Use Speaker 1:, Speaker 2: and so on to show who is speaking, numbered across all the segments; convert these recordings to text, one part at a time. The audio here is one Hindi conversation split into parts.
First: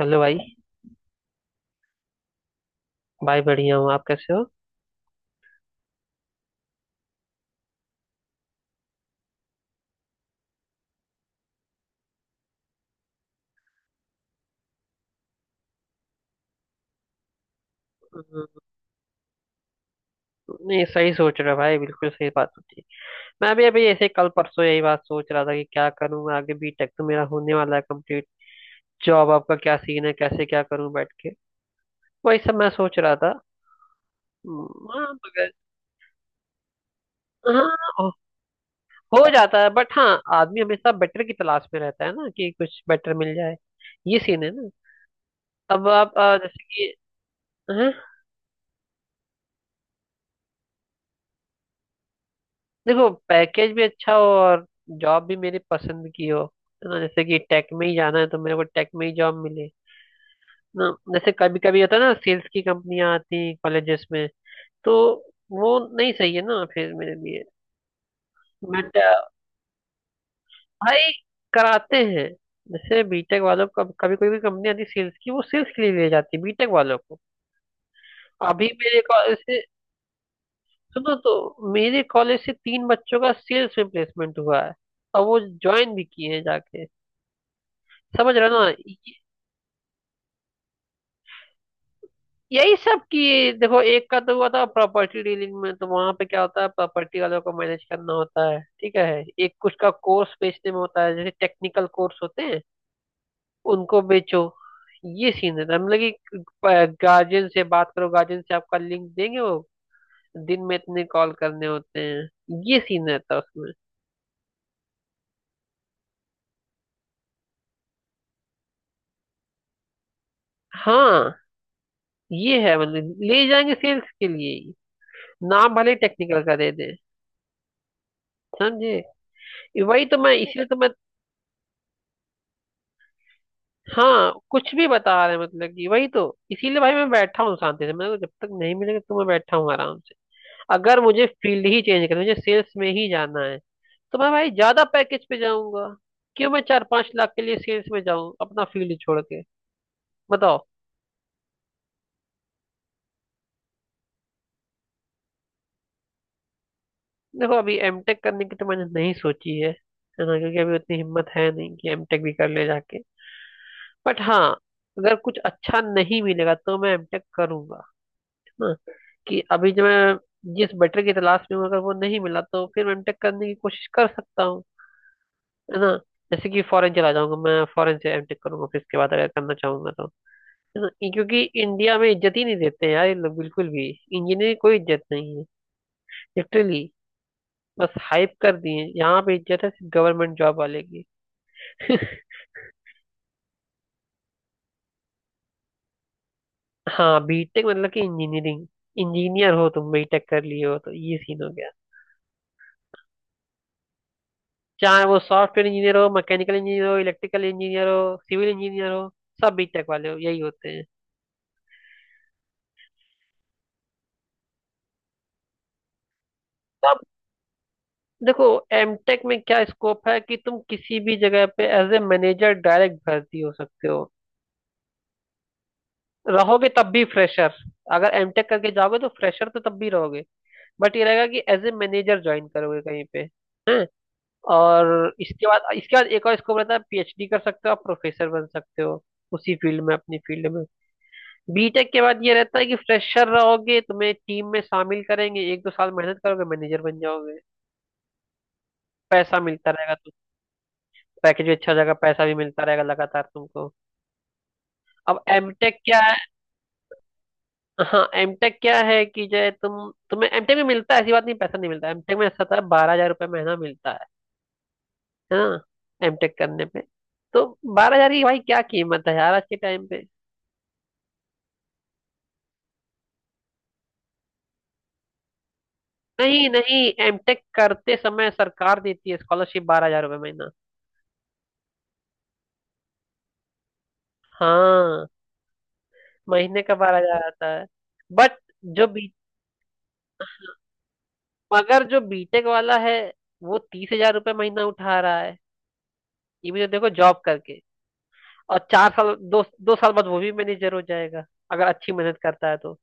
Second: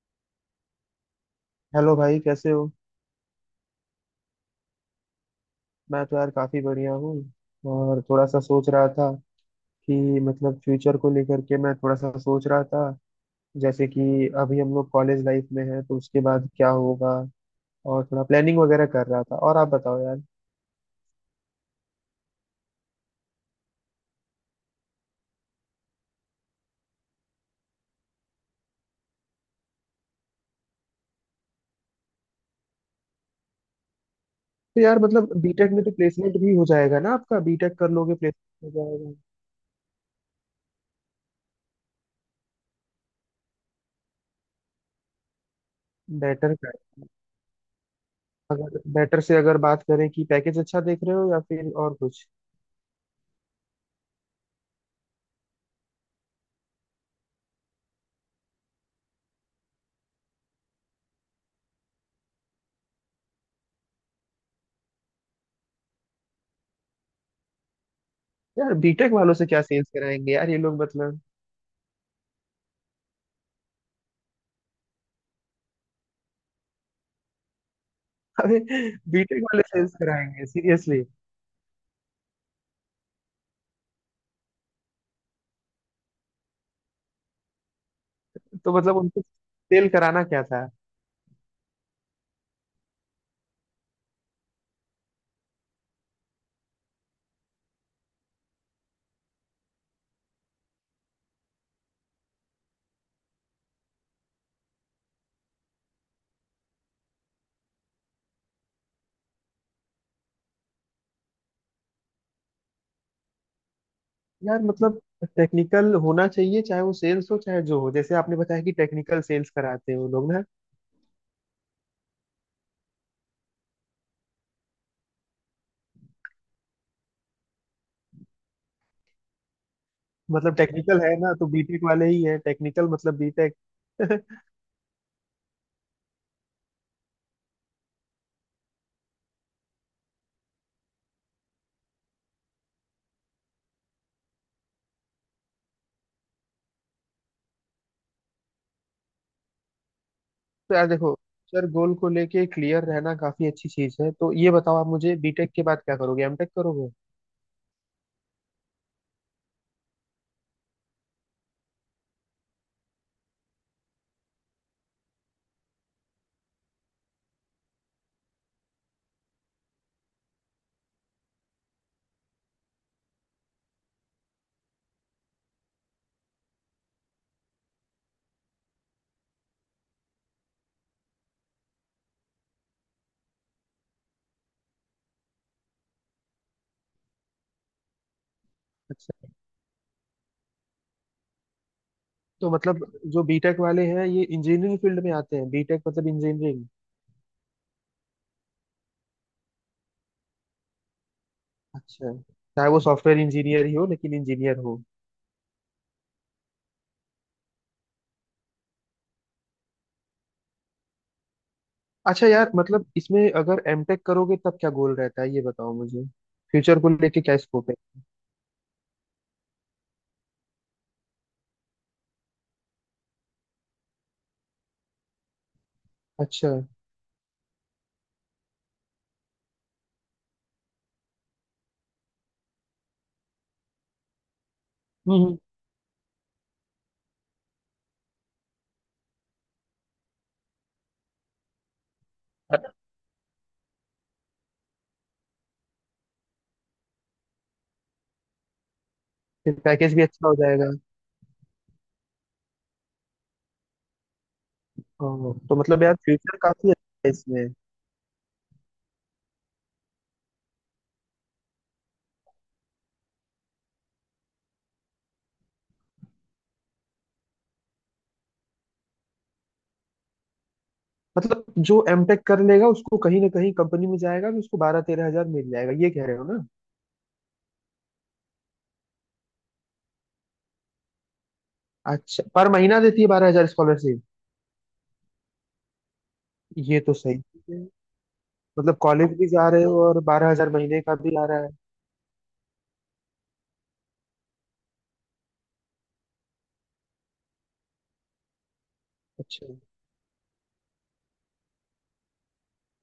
Speaker 1: हेलो भाई।
Speaker 2: हेलो भाई कैसे हो।
Speaker 1: भाई बढ़िया हूँ, आप कैसे हो?
Speaker 2: मैं तो यार काफी बढ़िया हूँ। और थोड़ा सा सोच रहा था कि मतलब फ्यूचर को लेकर के मैं थोड़ा सा सोच रहा था। जैसे कि अभी हम लोग कॉलेज लाइफ में हैं तो उसके बाद क्या होगा, और थोड़ा प्लानिंग
Speaker 1: हम्म,
Speaker 2: वगैरह कर रहा था। और आप बताओ यार।
Speaker 1: नहीं सही सोच रहा भाई, बिल्कुल सही बात होती है। मैं अभी अभी ऐसे कल परसों यही बात सोच रहा था कि क्या करूँ मैं आगे, बीटेक तो मेरा होने वाला है कंप्लीट। जॉब आपका क्या सीन है, कैसे क्या करूँ बैठ के, वही सब मैं सोच रहा था।
Speaker 2: तो यार
Speaker 1: हाँ
Speaker 2: मतलब
Speaker 1: मगर।
Speaker 2: बीटेक में तो प्लेसमेंट भी हो जाएगा ना, आपका बीटेक कर
Speaker 1: हाँ,
Speaker 2: लोगे प्लेसमेंट हो जाएगा।
Speaker 1: हो जाता है बट हाँ आदमी हमेशा बेटर की तलाश में रहता है ना, कि कुछ बेटर मिल जाए। ये सीन है ना। अब आप
Speaker 2: बेटर
Speaker 1: जैसे
Speaker 2: का
Speaker 1: कि। हाँ,
Speaker 2: अगर बेटर से अगर बात करें कि पैकेज अच्छा देख रहे हो या फिर और कुछ।
Speaker 1: देखो पैकेज भी अच्छा हो और जॉब भी मेरे पसंद की हो। है ना, जैसे कि टेक में ही जाना है तो मेरे को टेक में ही जॉब मिले ना। जैसे कभी कभी होता है ना, सेल्स की कंपनियां आती हैं कॉलेजेस में, तो वो नहीं सही है ना फिर मेरे लिए।
Speaker 2: यार
Speaker 1: बट
Speaker 2: बीटेक वालों से क्या सेल्स कराएंगे यार, ये लोग
Speaker 1: भाई
Speaker 2: मतलब।
Speaker 1: कराते हैं। जैसे बीटेक वालों को कभी कोई भी कंपनी आती है सेल्स की, वो सेल्स के लिए ले जाती है बीटेक वालों को।
Speaker 2: अरे
Speaker 1: अभी मेरे कॉलेज
Speaker 2: बीटेक
Speaker 1: से,
Speaker 2: वाले सेल्स कराएंगे सीरियसली?
Speaker 1: सुनो, तो मेरे कॉलेज से तीन बच्चों का सेल्स में प्लेसमेंट हुआ है और वो ज्वाइन भी किए हैं जाके। समझ रहे हो ना
Speaker 2: तो मतलब उनको सेल कराना क्या था।
Speaker 1: यही सब की। देखो एक का तो हुआ था प्रॉपर्टी डीलिंग में, तो वहां पे क्या होता है प्रॉपर्टी वालों को मैनेज करना होता है, ठीक है। एक कुछ का कोर्स बेचने में होता है, जैसे टेक्निकल कोर्स होते हैं उनको बेचो। ये सीन रहता है, मतलब कि गार्जियन से बात करो, गार्जियन से आपका लिंक देंगे वो, दिन में इतने कॉल करने होते हैं, ये सीन रहता है उसमें।
Speaker 2: यार मतलब टेक्निकल होना चाहिए, चाहे वो सेल्स हो चाहे जो हो, जैसे आपने बताया कि टेक्निकल सेल्स कराते हैं वो लोग ना।
Speaker 1: हाँ ये है, मतलब ले जाएंगे सेल्स के लिए ही। नाम भले टेक्निकल का दे दें, समझे। ये वही तो, मैं
Speaker 2: मतलब
Speaker 1: इसलिए तो मैं,
Speaker 2: टेक्निकल है ना तो बीटेक वाले ही है टेक्निकल, मतलब बीटेक।
Speaker 1: हाँ कुछ भी बता रहे हैं, मतलब कि वही तो। इसीलिए भाई मैं बैठा हूँ शांति से, मैं तो जब तक नहीं मिलेगा तो मैं बैठा हूँ आराम से। अगर मुझे फील्ड ही चेंज करना है, मुझे सेल्स में ही जाना है, तो मैं भाई ज्यादा पैकेज पे जाऊंगा। क्यों मैं 4-5 लाख के लिए सेल्स में जाऊं अपना फील्ड छोड़ के, बताओ।
Speaker 2: तो यार देखो, सर गोल को लेके क्लियर रहना काफी अच्छी चीज है, तो ये बताओ आप मुझे, बीटेक के बाद क्या करोगे, एमटेक करोगे?
Speaker 1: देखो अभी एमटेक करने की तो मैंने नहीं सोची है ना, क्योंकि अभी उतनी हिम्मत है नहीं कि एमटेक भी कर ले जाके। बट हाँ, अगर कुछ अच्छा नहीं मिलेगा तो मैं एमटेक करूंगा। है ना, कि अभी जो मैं जिस बेटर की तलाश में हूँ अगर वो नहीं मिला तो फिर मैं एमटेक करने की कोशिश कर सकता हूँ। है ना, जैसे कि फॉरेन चला जाऊंगा, मैं फॉरेन से एमटेक करूंगा फिर इसके बाद अगर करना चाहूंगा तो। है ना क्योंकि इंडिया में इज्जत ही नहीं देते हैं यार ये लोग बिल्कुल भी। इंजीनियर कोई इज्जत नहीं है, लिटरली। बस हाइप कर दिए हैं।
Speaker 2: अच्छा।
Speaker 1: यहाँ पे इज्जत है सिर्फ गवर्नमेंट जॉब वाले की।
Speaker 2: तो मतलब जो बीटेक वाले हैं ये इंजीनियरिंग फील्ड में आते हैं, बीटेक मतलब इंजीनियरिंग।
Speaker 1: हाँ, बीटेक मतलब कि इंजीनियरिंग। इंजीनियर हो तुम, बीटेक कर लिए हो तो ये सीन हो गया।
Speaker 2: अच्छा। चाहे वो सॉफ्टवेयर इंजीनियर ही हो लेकिन इंजीनियर हो।
Speaker 1: चाहे वो सॉफ्टवेयर इंजीनियर हो, मैकेनिकल इंजीनियर हो, इलेक्ट्रिकल इंजीनियर हो, सिविल इंजीनियर हो, सब बीटेक वाले हो, यही होते हैं।
Speaker 2: अच्छा यार, मतलब इसमें अगर एमटेक करोगे तब क्या गोल रहता है ये बताओ मुझे, फ्यूचर को
Speaker 1: तब
Speaker 2: लेके क्या स्कोप है।
Speaker 1: देखो, एमटेक में क्या स्कोप है कि तुम किसी भी जगह पे एज ए मैनेजर डायरेक्ट भर्ती हो सकते हो।
Speaker 2: अच्छा।
Speaker 1: रहोगे तब भी फ्रेशर, अगर एमटेक करके जाओगे तो फ्रेशर तो तब भी रहोगे, बट ये रहेगा कि एज ए मैनेजर ज्वाइन करोगे कहीं पे। हैं। और
Speaker 2: हम्म,
Speaker 1: इसके बाद, इसके बाद एक और स्कोप रहता है, पीएचडी कर सकते हो, आप प्रोफेसर बन सकते हो उसी फील्ड में, अपनी फील्ड में। बीटेक के बाद ये रहता है कि फ्रेशर रहोगे, तुम्हें टीम में शामिल करेंगे, एक दो साल मेहनत करोगे मैनेजर बन जाओगे, पैसा
Speaker 2: फिर
Speaker 1: मिलता रहेगा
Speaker 2: पैकेज भी
Speaker 1: तो
Speaker 2: अच्छा हो जाएगा।
Speaker 1: पैकेज भी अच्छा हो जाएगा, पैसा भी मिलता रहेगा लगातार तुमको। अब
Speaker 2: ओह, तो
Speaker 1: एमटेक
Speaker 2: मतलब यार
Speaker 1: क्या है,
Speaker 2: फ्यूचर काफी अच्छा है इसमें।
Speaker 1: हाँ एमटेक क्या है कि जो है तुम्हें एमटेक में मिलता है, ऐसी बात नहीं, पैसा नहीं मिलता एमटेक में, ऐसा था 12,000 रुपये महीना मिलता है ना एमटेक करने पे। तो बारह हजार की भाई क्या कीमत है यार आज के टाइम पे।
Speaker 2: मतलब जो एमटेक कर लेगा उसको कहीं ना कहीं कंपनी में जाएगा तो उसको 12-13 हजार मिल जाएगा, ये कह रहे हो ना?
Speaker 1: नहीं नहीं, एमटेक करते समय सरकार देती है स्कॉलरशिप 12,000 रुपये महीना।
Speaker 2: अच्छा, पर महीना देती है 12,000 स्कॉलरशिप?
Speaker 1: हाँ, महीने का
Speaker 2: ये तो
Speaker 1: बारह
Speaker 2: सही
Speaker 1: हजार आता
Speaker 2: है।
Speaker 1: है। बट
Speaker 2: मतलब
Speaker 1: जो बी
Speaker 2: कॉलेज भी जा रहे हो और 12,000 महीने का भी आ रहा है।
Speaker 1: मगर जो बीटेक वाला है वो 30,000 रुपये महीना उठा रहा है। ये भी तो देखो जॉब करके, और चार साल, दो
Speaker 2: अच्छा।
Speaker 1: दो साल बाद वो भी मैनेजर हो जाएगा अगर अच्छी मेहनत करता है तो।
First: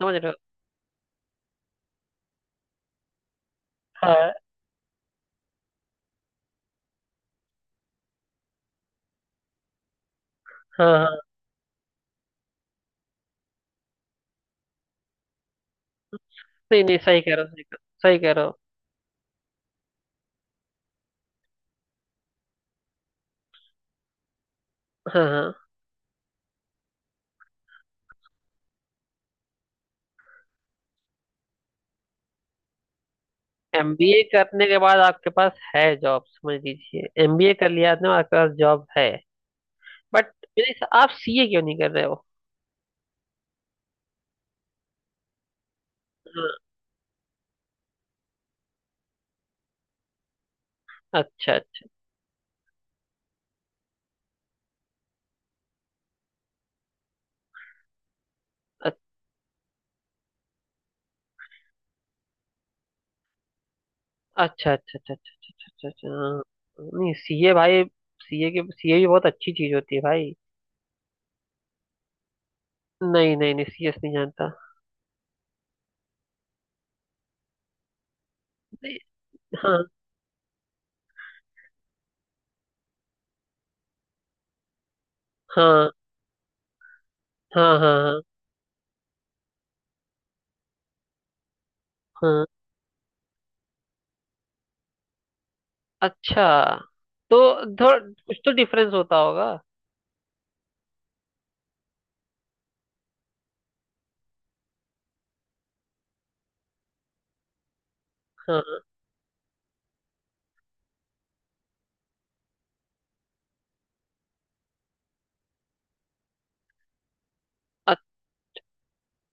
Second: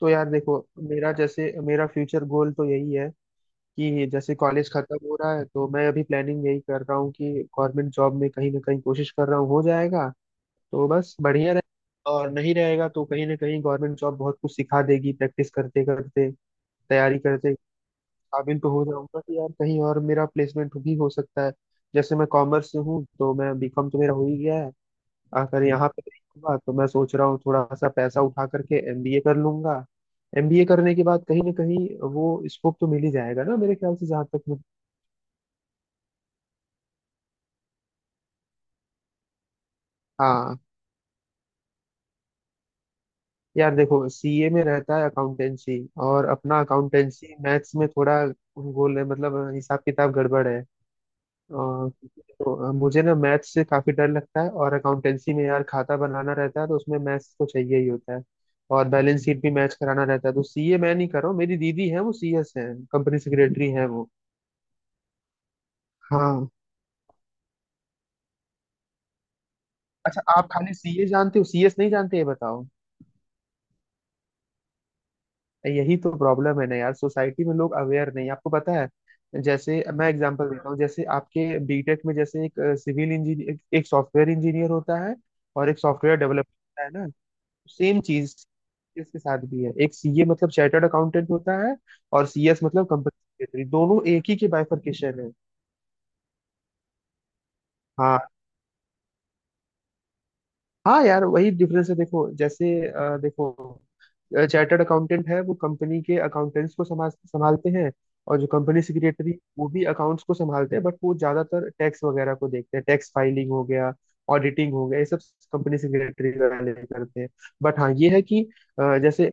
Speaker 2: तो
Speaker 1: समझ रहे
Speaker 2: यार
Speaker 1: हो।
Speaker 2: देखो, मेरा जैसे मेरा फ्यूचर गोल तो यही है कि
Speaker 1: हाँ
Speaker 2: जैसे कॉलेज खत्म हो रहा है तो मैं अभी प्लानिंग यही कर रहा हूँ कि गवर्नमेंट जॉब में कहीं ना कहीं कोशिश कर रहा हूँ, हो जाएगा तो
Speaker 1: हाँ
Speaker 2: बस
Speaker 1: हाँ।
Speaker 2: बढ़िया रहे। और नहीं रहेगा तो कहीं ना कहीं गवर्नमेंट जॉब बहुत कुछ सिखा देगी, प्रैक्टिस करते करते
Speaker 1: नहीं नहीं,
Speaker 2: तैयारी
Speaker 1: सही कह रहे हो,
Speaker 2: करते,
Speaker 1: सही कह रहे हो।
Speaker 2: काबिल तो हो जाऊंगा कि यार कहीं और मेरा प्लेसमेंट भी हो सकता है। जैसे मैं कॉमर्स से हूँ तो मैं बीकॉम तो मेरा हो ही गया है।
Speaker 1: हाँ
Speaker 2: अगर
Speaker 1: हाँ।
Speaker 2: यहाँ पे नहीं होगा तो मैं सोच रहा हूँ थोड़ा सा पैसा उठा करके एमबीए कर लूंगा। एमबीए करने के बाद कहीं ना कहीं, वो स्कोप तो मिल ही जाएगा ना मेरे ख्याल से
Speaker 1: एमबीए
Speaker 2: जहाँ तक मुझे।
Speaker 1: करने के बाद आपके पास है जॉब, समझ लीजिए एमबीए कर लिया आपने, आपके पास जॉब है
Speaker 2: हाँ।
Speaker 1: बट आप सीए क्यों नहीं कर रहे हो।
Speaker 2: यार देखो सीए में रहता है अकाउंटेंसी, और अपना
Speaker 1: हाँ।
Speaker 2: अकाउंटेंसी मैथ्स में थोड़ा गोल है, मतलब हिसाब किताब गड़बड़ है।
Speaker 1: अच्छा अच्छा
Speaker 2: तो मुझे ना मैथ्स से काफी डर लगता है, और अकाउंटेंसी में यार खाता बनाना रहता है तो उसमें मैथ्स तो चाहिए ही होता है, और बैलेंस शीट भी मैच कराना रहता है, तो सीए मैं नहीं कर रहा हूँ। मेरी दीदी है वो सीएस है, कंपनी सेक्रेटरी है वो।
Speaker 1: अच्छा अच्छा। अच्छा अच्छा अच्छा अच्छा, अच्छा, हाँ।
Speaker 2: हाँ।
Speaker 1: नहीं सीए भाई, सीए भी बहुत अच्छी चीज होती है
Speaker 2: अच्छा
Speaker 1: भाई।
Speaker 2: आप खाली सीए जानते हो, सीएस नहीं जानते, ये बताओ?
Speaker 1: नहीं नहीं नहीं, सीएस नहीं जानता।
Speaker 2: यही तो प्रॉब्लम है ना यार, सोसाइटी में लोग अवेयर नहीं, आपको पता है।
Speaker 1: नहीं,
Speaker 2: जैसे
Speaker 1: हाँ
Speaker 2: मैं एग्जांपल देता हूँ, जैसे आपके बीटेक में जैसे एक सिविल इंजीनियर, एक सॉफ्टवेयर इंजीनियर होता है, और एक
Speaker 1: हाँ
Speaker 2: सॉफ्टवेयर डेवलपर होता है।
Speaker 1: हाँ हाँ
Speaker 2: सेम
Speaker 1: हाँ
Speaker 2: चीज इसके साथ भी है, एक सीए मतलब चार्टर्ड अकाउंटेंट होता है, और
Speaker 1: हाँ।
Speaker 2: सीएस मतलब कंपनी सेक्रेटरी। दोनों एक ही के बाइफरकेशन है।
Speaker 1: अच्छा, तो थोड़ा
Speaker 2: हाँ।
Speaker 1: कुछ तो डिफरेंस होता होगा।
Speaker 2: हाँ यार वही डिफरेंस है, देखो जैसे देखो, चार्टर्ड अकाउंटेंट है वो कंपनी के अकाउंटेंट्स को संभाल संभालते हैं। और जो
Speaker 1: हाँ
Speaker 2: कंपनी सेक्रेटरी वो भी अकाउंट्स को संभालते हैं, बट वो ज्यादातर टैक्स वगैरह को देखते हैं, टैक्स फाइलिंग हो गया, ऑडिटिंग हो गया, ये सब कंपनी सेक्रेटरी वाले करते हैं। बट हाँ
Speaker 1: अ-
Speaker 2: ये है कि जैसे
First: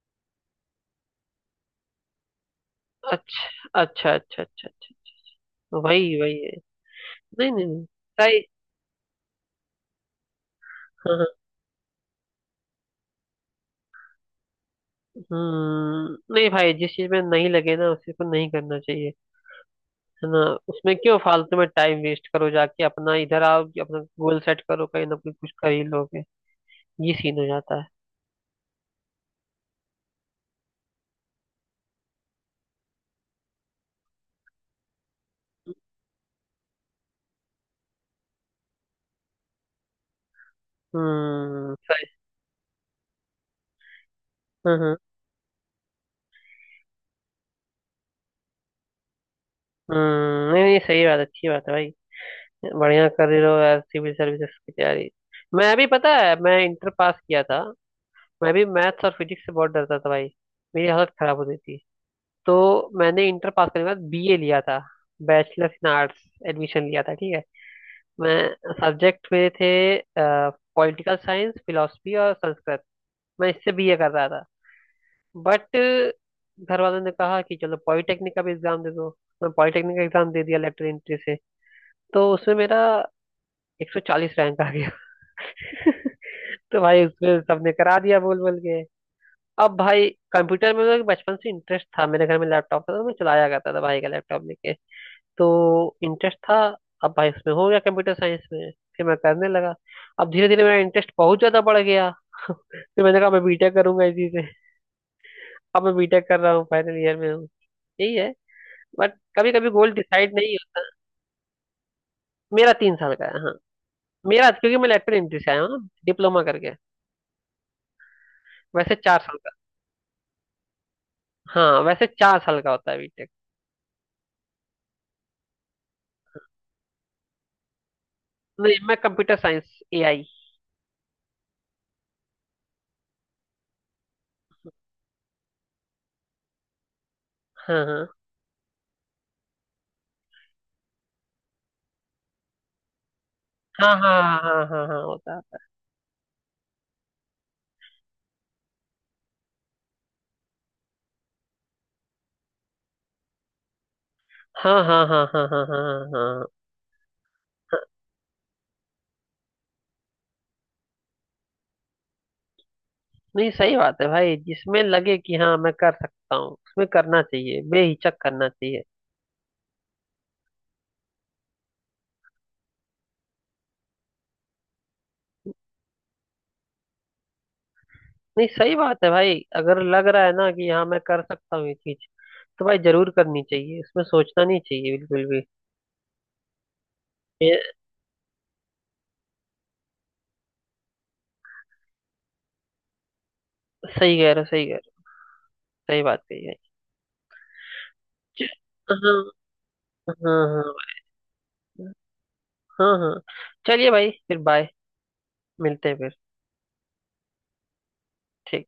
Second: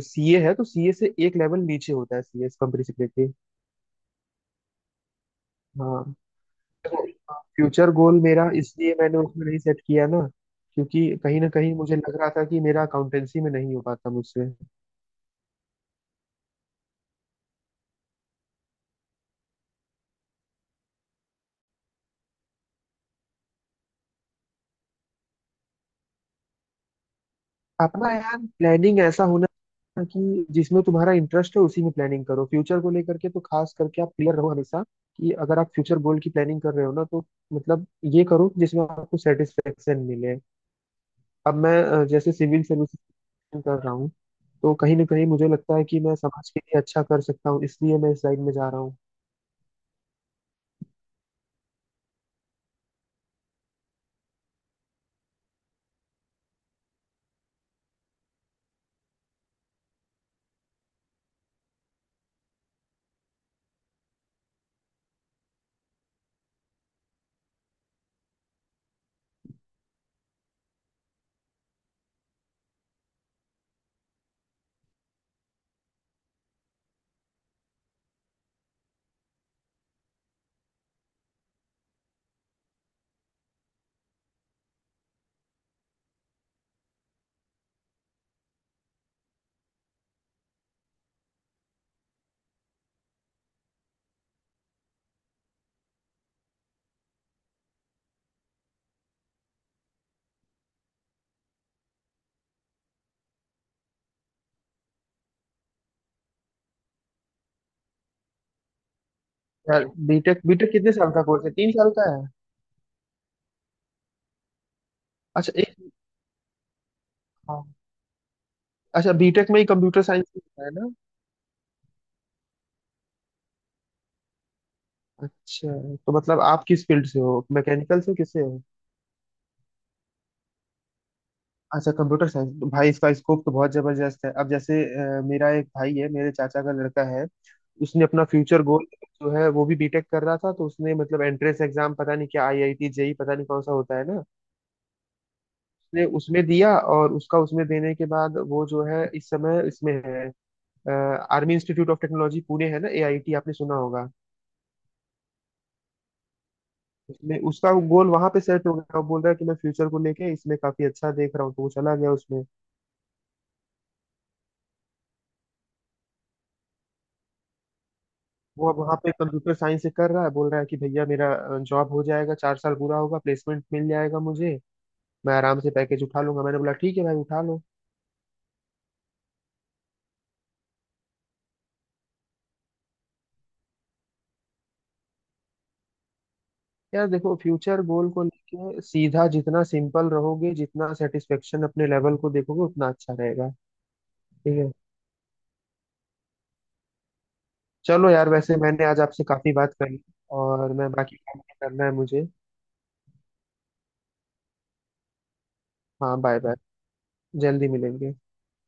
Speaker 2: सीए है तो सीए से एक लेवल नीचे होता है सीए कंपनी सेक्रेटरी।
Speaker 1: अच्छा अच्छा अच्छा अच्छा अच्छा।
Speaker 2: हाँ।
Speaker 1: वही वही है। नहीं नहीं नहीं,
Speaker 2: फ्यूचर गोल
Speaker 1: सही।
Speaker 2: मेरा इसलिए मैंने उसमें नहीं सेट किया ना, क्योंकि
Speaker 1: हाँ हाँ,
Speaker 2: कहीं ना कहीं मुझे लग रहा था कि मेरा अकाउंटेंसी में नहीं हो पाता मुझसे।
Speaker 1: हम्म, नहीं भाई जिस चीज में नहीं लगे ना उसी को नहीं करना चाहिए, है ना। उसमें क्यों फालतू में टाइम वेस्ट करो जाके अपना, इधर आओ कि अपना गोल सेट करो, कहीं ना कहीं कुछ कर ही लोगे, ये सीन हो जाता है।
Speaker 2: अपना यार प्लानिंग ऐसा होना चाहिए कि जिसमें तुम्हारा इंटरेस्ट है उसी में प्लानिंग करो, फ्यूचर को लेकर के तो खास करके आप क्लियर रहो हमेशा कि अगर आप फ्यूचर गोल की प्लानिंग कर रहे हो ना, तो मतलब ये करो जिसमें आपको सेटिस्फेक्शन मिले। अब मैं
Speaker 1: हम्म, सही।
Speaker 2: जैसे सिविल सर्विस कर रहा हूँ, तो
Speaker 1: हम्म।
Speaker 2: कहीं ना कहीं मुझे लगता है कि मैं समाज के लिए अच्छा कर सकता हूँ, इसलिए मैं इस लाइन में जा रहा हूँ।
Speaker 1: नहीं नहीं, सही बात, अच्छी बात है भाई। बढ़िया कर रहे हो यार सिविल सर्विसेज की तैयारी। मैं भी, पता है, मैं इंटर पास किया था, मैं भी मैथ्स और फिजिक्स से बहुत डरता था भाई, मेरी हालत खराब होती थी। तो मैंने इंटर पास करने के बाद बीए लिया था, बैचलर इन आर्ट्स, एडमिशन लिया था, ठीक है। मैं सब्जेक्ट मेरे थे पॉलिटिकल साइंस, फिलोसफी और संस्कृत, मैं इससे बीए कर रहा था। बट घर वालों ने कहा कि चलो पॉलिटेक्निक का भी एग्जाम दे दो, तो मैं पॉलिटेक्निक का एग्जाम दे दिया लेटर एंट्री से, तो उसमें मेरा 140 रैंक आ गया। तो भाई उसमें सबने करा दिया बोल बोल के। अब भाई कंप्यूटर में मेरा बचपन से इंटरेस्ट था, मेरे घर में लैपटॉप था तो मैं चलाया करता था भाई का लैपटॉप लेके, तो इंटरेस्ट था। अब भाई उसमें हो गया कंप्यूटर साइंस में, फिर मैं करने लगा, अब धीरे धीरे मेरा इंटरेस्ट बहुत ज्यादा बढ़ गया। फिर मैंने कहा मैं बीटेक करूंगा इसी से। अब मैं बीटेक कर रहा हूँ, फाइनल ईयर में हूँ, यही है बट कभी कभी
Speaker 2: यार
Speaker 1: गोल डिसाइड
Speaker 2: बीटेक
Speaker 1: नहीं
Speaker 2: बीटेक
Speaker 1: होता।
Speaker 2: कितने साल का कोर्स है, 3 साल का है?
Speaker 1: मेरा तीन साल का है, हाँ। मेरा, क्योंकि मैं लेटरल एंट्री से
Speaker 2: अच्छा।
Speaker 1: आया हूँ ना,
Speaker 2: एक,
Speaker 1: डिप्लोमा करके,
Speaker 2: हाँ।
Speaker 1: वैसे
Speaker 2: अच्छा
Speaker 1: चार साल का।
Speaker 2: बीटेक में ही कंप्यूटर साइंस होता है ना?
Speaker 1: हाँ, वैसे चार साल का होता है बीटेक।
Speaker 2: अच्छा। तो मतलब आप किस फील्ड से हो, मैकेनिकल से किससे हो?
Speaker 1: नहीं, मैं कंप्यूटर साइंस एआई।
Speaker 2: अच्छा कंप्यूटर साइंस भाई, इसका स्कोप तो बहुत जबरदस्त है अब। जैसे मेरा एक भाई है, मेरे चाचा का लड़का है,
Speaker 1: हाँ
Speaker 2: उसने
Speaker 1: हाँ
Speaker 2: अपना फ्यूचर गोल, जो है वो भी बीटेक कर रहा था, तो उसने मतलब एंट्रेंस एग्जाम पता नहीं क्या आईआईटी जेई पता नहीं कौन सा
Speaker 1: हाँ
Speaker 2: होता है
Speaker 1: हाँ
Speaker 2: ना।
Speaker 1: हाँ हाँ हाँ हाँ, होता है।
Speaker 2: उसने उसमें दिया, और उसका उसमें देने के बाद वो जो है इस समय इसमें है army institute of technology Pune, है ना, एआईटी, आपने सुना होगा।
Speaker 1: हाँ हाँ हाँ हाँ हाँ हाँ हाँ हाँ, हाँ।
Speaker 2: उसमें उसका गोल वहां पे सेट हो गया, वो बोल रहा है कि मैं फ्यूचर को लेके इसमें काफी अच्छा देख रहा हूँ, तो वो चला गया उसमें।
Speaker 1: नहीं सही बात है भाई, जिसमें लगे कि हाँ मैं कर सकता हूँ उसमें करना चाहिए, बेहिचक करना
Speaker 2: वो अब
Speaker 1: चाहिए।
Speaker 2: वहां पे कंप्यूटर साइंस से कर रहा है, बोल रहा है कि भैया मेरा जॉब हो जाएगा, 4 साल पूरा होगा प्लेसमेंट मिल जाएगा मुझे, मैं आराम से पैकेज उठा लूंगा, मैंने बोला ठीक है भाई उठा लो।
Speaker 1: नहीं सही बात है भाई, अगर लग रहा है ना कि हाँ मैं कर सकता हूँ ये चीज, तो भाई जरूर करनी चाहिए, इसमें सोचना नहीं चाहिए बिल्कुल भी।
Speaker 2: यार देखो
Speaker 1: ये
Speaker 2: फ्यूचर गोल को लेके सीधा, जितना सिंपल रहोगे जितना सेटिस्फेक्शन अपने लेवल को देखोगे उतना अच्छा रहेगा।
Speaker 1: सही कह रहे हो,
Speaker 2: ठीक
Speaker 1: सही
Speaker 2: है।
Speaker 1: कह रहे हो। सही बात कही है।
Speaker 2: चलो यार
Speaker 1: च-
Speaker 2: वैसे मैंने आज आपसे
Speaker 1: हाँ
Speaker 2: काफी बात करी,
Speaker 1: हाँ
Speaker 2: और
Speaker 1: हाँ
Speaker 2: मैं बाकी काम भी करना है मुझे।
Speaker 1: हाँ हाँ। चलिए भाई फिर बाय, मिलते हैं फिर।
Speaker 2: हाँ बाय बाय, जल्दी मिलेंगे।
Speaker 1: ठीक।